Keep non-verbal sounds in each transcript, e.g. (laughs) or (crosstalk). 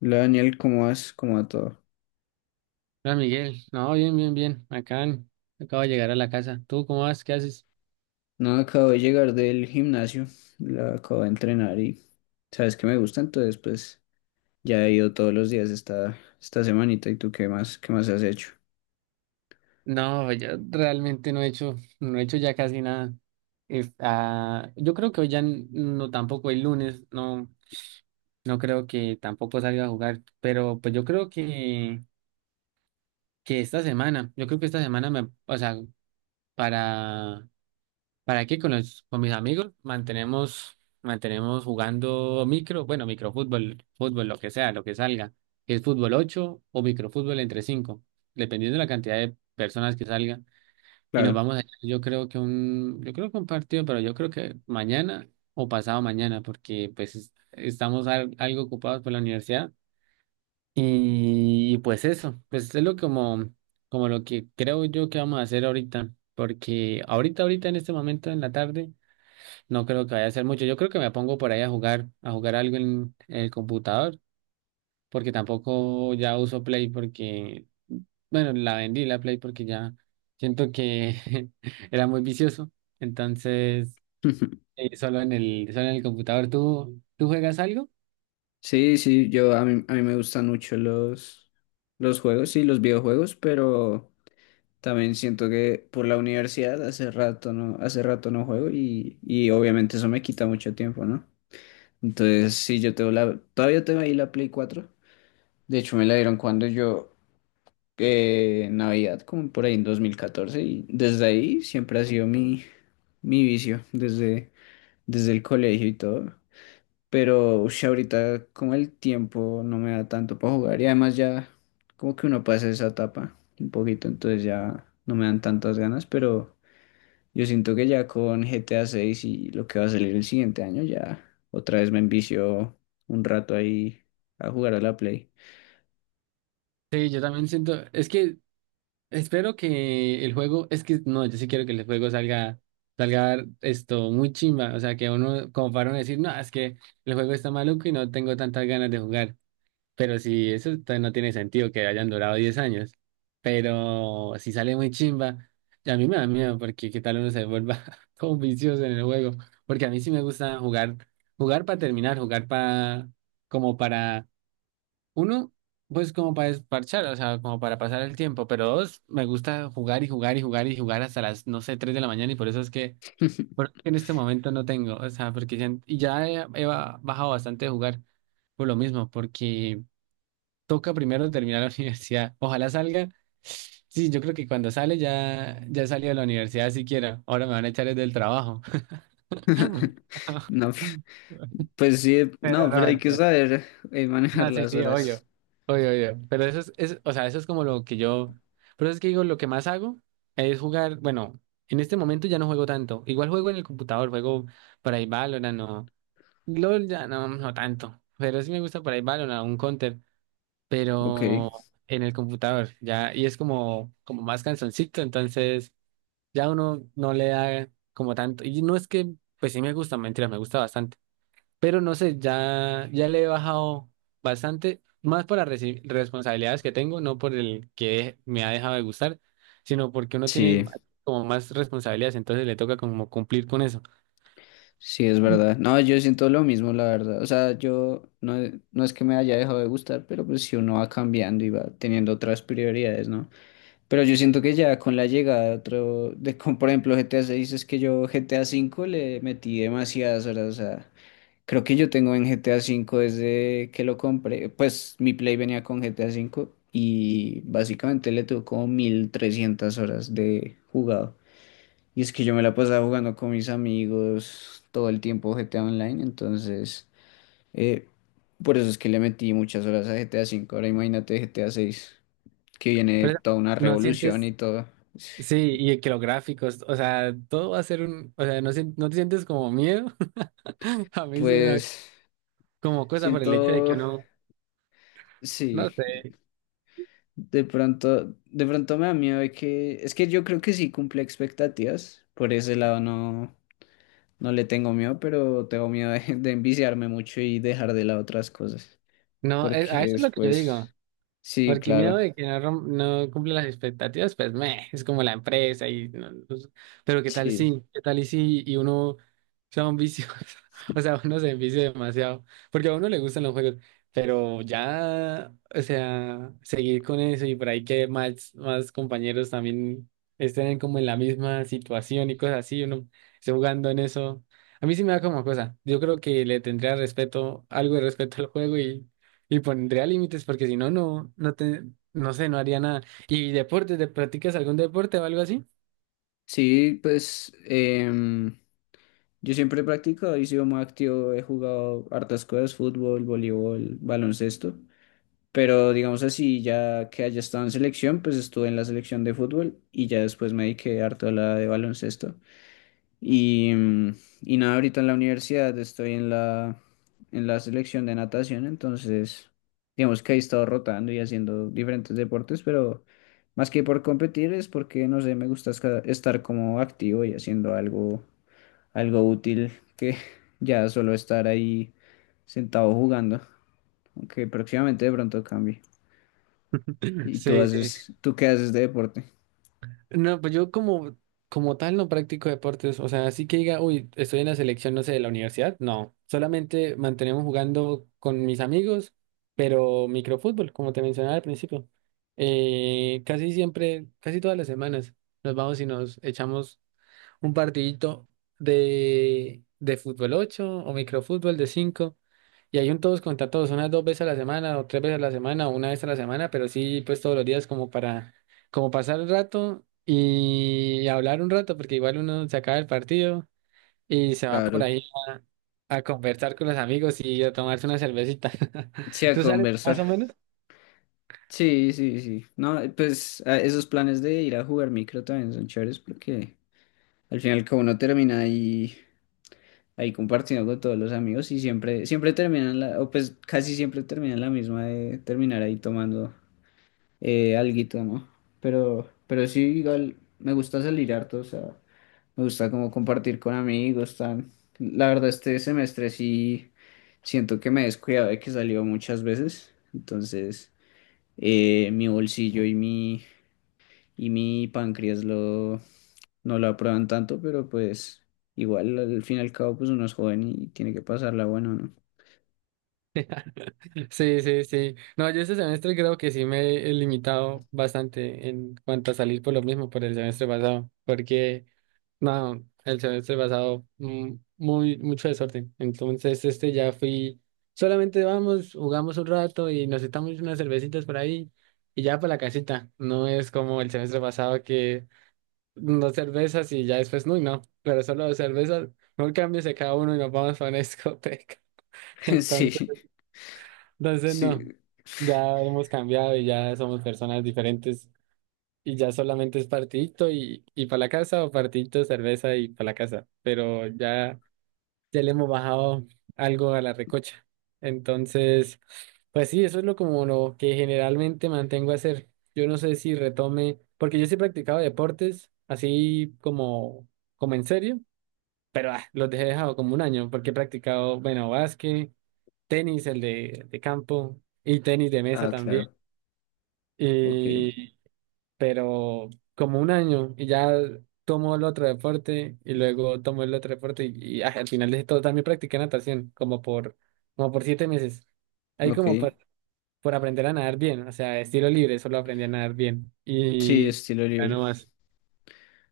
Hola Daniel, ¿cómo vas? ¿Cómo va todo? Hola Miguel, no, bien, bien, bien, acabo de llegar a la casa. ¿Tú cómo vas? ¿Qué haces? No, acabo de llegar del gimnasio, la acabo de entrenar y sabes que me gusta, entonces pues ya he ido todos los días esta semanita y tú qué más has hecho. No, yo realmente no he hecho ya casi nada. Yo creo que hoy ya no tampoco el lunes, no, no creo que tampoco salga a jugar, pero pues yo creo que esta semana, yo creo que esta semana me, o sea, para ¿Para qué? Con mis amigos mantenemos jugando bueno, microfútbol, fútbol, lo que sea, lo que salga. Es fútbol 8 o microfútbol entre 5 dependiendo de la cantidad de personas que salga. Y nos Claro. vamos a, yo creo que un partido, pero yo creo que mañana o pasado mañana, porque pues estamos algo ocupados por la universidad. Y, pues eso, pues es lo como lo que creo yo que vamos a hacer ahorita, porque ahorita en este momento en la tarde. No creo que vaya a ser mucho. Yo creo que me pongo por ahí a jugar algo en el computador, porque tampoco ya uso Play porque, bueno, la vendí la Play porque ya siento que (laughs) era muy vicioso. Entonces, (laughs) solo en el computador. ¿Tú juegas algo? Sí, sí, yo a mí me gustan mucho los juegos y los videojuegos, pero también siento que por la universidad hace rato no juego y obviamente eso me quita mucho tiempo, ¿no? Entonces, sí, yo tengo todavía tengo ahí la Play 4. De hecho, me la dieron cuando Navidad, como por ahí en 2014 y desde ahí siempre ha sido mi vicio, desde el colegio y todo. Pero ush, ahorita como el tiempo no me da tanto para jugar y además ya como que uno pasa esa etapa un poquito, entonces ya no me dan tantas ganas, pero yo siento que ya con GTA 6 y lo que va a salir el siguiente año, ya otra vez me envicio un rato ahí a jugar a la Play. Sí, yo también siento, es que espero que el juego, es que no, yo sí quiero que el juego salga, salga esto muy chimba. O sea, que uno, como para uno decir, no, es que el juego está maluco y no tengo tantas ganas de jugar. Pero si eso no tiene sentido que hayan durado 10 años. Pero si sale muy chimba, y a mí me da miedo porque qué tal uno se vuelva (laughs) todo vicioso en el juego. Porque a mí sí me gusta jugar, jugar para terminar, jugar para, como para, uno, pues como para desparchar, o sea, como para pasar el tiempo. Pero dos, me gusta jugar y jugar y jugar y jugar hasta las, no sé, 3 de la mañana y por eso es que en este momento no tengo, o sea, porque ya, y ya he bajado bastante de jugar por lo mismo, porque toca primero terminar la (laughs) universidad. Ojalá salga. Sí, yo creo que cuando sale ya he salido de la universidad siquiera. Ahora me van a echar desde el trabajo. (laughs) (laughs) No. (laughs) Pues sí, Pero no, no, pero hay que mentira. saber manejar (laughs) No, sí, las sí, horas. obvio. Obvio, obvio. Pero eso es, o sea, eso es como lo que yo. Pero es que digo, lo que más hago es jugar. Bueno, en este momento ya no juego tanto. Igual juego en el computador, juego por ahí Valorant o. LOL ya no, no tanto. Pero sí me gusta por ahí Valorant, un Counter. Ok, Pero en el computador, ya, y es como más cansoncito, entonces ya uno no le da como tanto, y no es que, pues sí me gusta, mentira, me gusta bastante, pero no sé, ya le he bajado bastante, más por las responsabilidades que tengo, no por el que me ha dejado de gustar, sino porque uno tiene sí, como más responsabilidades, entonces le toca como cumplir con eso. sí, es Mm. verdad. No, yo siento lo mismo, la verdad. O sea, yo no, no es que me haya dejado de gustar, pero pues si uno va cambiando y va teniendo otras prioridades, ¿no? Pero yo siento que ya con la llegada de otro, como por ejemplo GTA 6, es que yo GTA 5 le metí demasiadas horas, o sea. Creo que yo tengo en GTA 5 desde que lo compré. Pues mi Play venía con GTA 5 y básicamente le tuvo como 1.300 horas de jugado. Y es que yo me la pasaba jugando con mis amigos todo el tiempo GTA Online, entonces eh, por eso es que le metí muchas horas a GTA 5. Ahora imagínate GTA VI, que viene Pero toda una no revolución y sientes, todo. sí, y que los gráficos, o sea, todo va a ser un, o sea, no, no te sientes como miedo. (laughs) A mí sí me da Pues como cosa por el hecho de que siento, uno, no sí. sé, De pronto me da miedo de que, es que yo creo que sí cumple expectativas, por ese lado no, no le tengo miedo, pero tengo miedo de enviciarme mucho y dejar de lado otras cosas, no, porque a eso es lo que yo digo. después, sí, Porque miedo claro, de que no, no cumpla las expectativas, pues meh, es como la empresa y no sé. Pero qué tal sí, si, qué tal y si y uno (laughs) sea un vicioso, (laughs) o sea, uno se envicia demasiado, porque a uno le gustan los juegos, pero ya, o sea, seguir con eso y por ahí que más compañeros también estén como en la misma situación y cosas así, uno esté jugando en eso. A mí sí me da como cosa. Yo creo que le tendría respeto, algo de respeto al juego y pondría límites porque si no, no te, no sé, no haría nada. ¿Y deportes? ¿Te practicas algún deporte o algo así? sí, pues yo siempre he practicado y sido muy activo, he jugado hartas cosas, fútbol, voleibol, baloncesto. Pero digamos así, ya que haya estado en selección, pues estuve en la selección de fútbol y ya después me dediqué harto a la de baloncesto. Y, y nada, ahorita en la universidad estoy en la selección de natación, entonces digamos que he estado rotando y haciendo diferentes deportes, pero más que por competir es porque, no sé, me gusta estar como activo y haciendo algo, algo útil que (laughs) ya solo estar ahí sentado jugando, aunque próximamente de pronto cambie. (clears throat) ¿Y Sí, sí. Sí. Tú qué haces de deporte? No, pues yo como tal no practico deportes. O sea, así que diga, uy, estoy en la selección, no sé, de la universidad. No, solamente mantenemos jugando con mis amigos, pero microfútbol, como te mencionaba al principio. Casi siempre, casi todas las semanas nos vamos y nos echamos un partidito de fútbol 8 o microfútbol de cinco. Y hay un todos contra todos, unas dos veces a la semana, o tres veces a la semana, o una vez a la semana, pero sí, pues todos los días como para, como pasar el rato y hablar un rato, porque igual uno se acaba el partido y se va por Claro, ahí a conversar con los amigos y a tomarse una cervecita. sí, (laughs) a ¿Tú sabes más conversar. o menos? Sí, sí, sí. No, pues esos planes de ir a jugar micro también son chéveres porque al final como uno termina ahí compartiendo con todos los amigos y siempre, siempre terminan la, o pues casi siempre terminan la misma de terminar ahí tomando alguito, ¿no? Pero sí, igual me gusta salir harto, o sea, me gusta como compartir con amigos, tan. La verdad este semestre sí siento que me he descuidado de que salió muchas veces, entonces mi bolsillo y mi páncreas no lo aprueban tanto, pero pues igual al fin y al cabo pues uno es joven y tiene que pasarla bueno, ¿no? Sí, sí, sí. No, yo este semestre creo que sí me he limitado bastante en cuanto a salir por lo mismo por el semestre pasado, porque no, el semestre pasado muy mucho desorden. Entonces este ya fui, solamente vamos, jugamos un rato y nos estamos unas cervecitas por ahí y ya para la casita. No es como el semestre pasado que dos cervezas y ya después, no, no, pero solo dos cervezas, no cambies de cada uno y nos vamos a una discoteca. (laughs) entonces (laughs) entonces, Sí, no, sí. ya hemos cambiado y ya somos personas diferentes y ya solamente es partidito y para la casa o partidito, cerveza y para la casa, pero ya, le hemos bajado algo a la recocha. Entonces, pues sí, eso es lo como lo que generalmente mantengo a hacer. Yo no sé si retome, porque yo sí he practicado deportes así como en serio, pero los dejé dejado como un año porque he practicado, bueno, básquet tenis, el de campo y tenis de mesa Ah, también. claro. Ok, Y, pero como un año y ya tomo el otro deporte y luego tomo el otro deporte y, al final de todo también practiqué natación como por 7 meses. Ahí ok. como por aprender a nadar bien, o sea, estilo libre, solo aprendí a nadar bien Sí, y estilo ya libre, no más,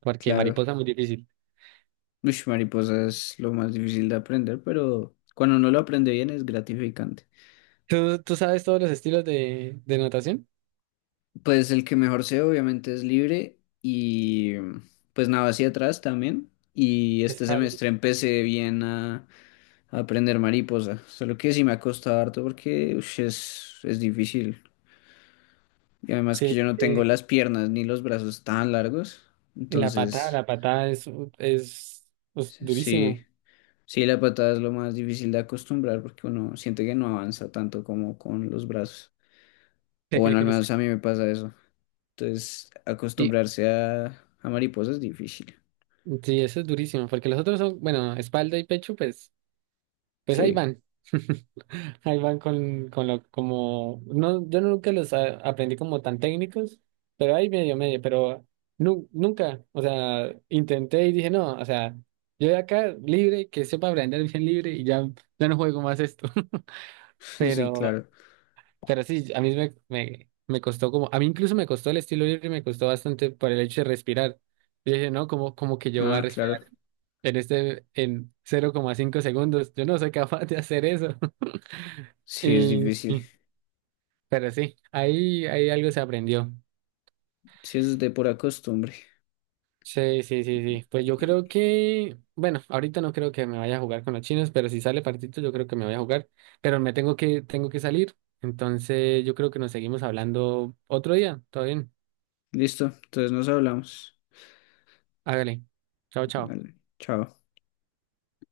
porque claro. mariposa muy difícil. Uy, mariposa es lo más difícil de aprender, pero cuando uno lo aprende bien es gratificante. ¿Tú sabes todos los estilos de natación? Pues el que mejor sé obviamente es libre y pues nada hacia atrás también. Y este Espalda. semestre empecé bien a aprender mariposa. Solo que sí me ha costado harto porque ush, es difícil. Y además que Sí, yo no tengo las piernas ni los brazos tan largos. y La patada, Entonces, la patada es pues, sí, durísimo. sí, la patada es lo más difícil de acostumbrar porque uno siente que no avanza tanto como con los brazos. (laughs) O bueno, al Es- menos a mí me pasa eso. Entonces, Y, acostumbrarse a mariposa es difícil. sí, eso es durísimo, porque los otros son, bueno, espalda y pecho, pues ahí Sí, van. (laughs) Ahí van con lo, como, no, yo nunca los aprendí como tan técnicos, pero ahí medio, medio, pero nunca, o sea, intenté y dije, no, o sea, yo de acá libre, que sepa aprender bien libre y ya no juego más esto, (laughs) (laughs) sí, pero claro. pero sí, a mí me costó como, a mí incluso me costó el estilo libre, me costó bastante por el hecho de respirar. Yo dije, no, como que yo voy a Ah, respirar claro. en este, en 0,5 segundos. Yo no soy capaz de hacer eso. (laughs) Sí, es Y, difícil. y- pero sí, ahí algo se aprendió. Sí, es de pura costumbre. Sí, sí, sí, Y- sí. Pues yo creo y- que, bueno, ahorita no creo que me vaya a jugar con los chinos, pero si sale partito, yo creo que me voy a jugar. Pero me tengo que salir. Entonces, yo creo que nos seguimos hablando otro día. ¿Todo bien? Listo, entonces nos hablamos. Hágale. Chao, chao. Vale, chao.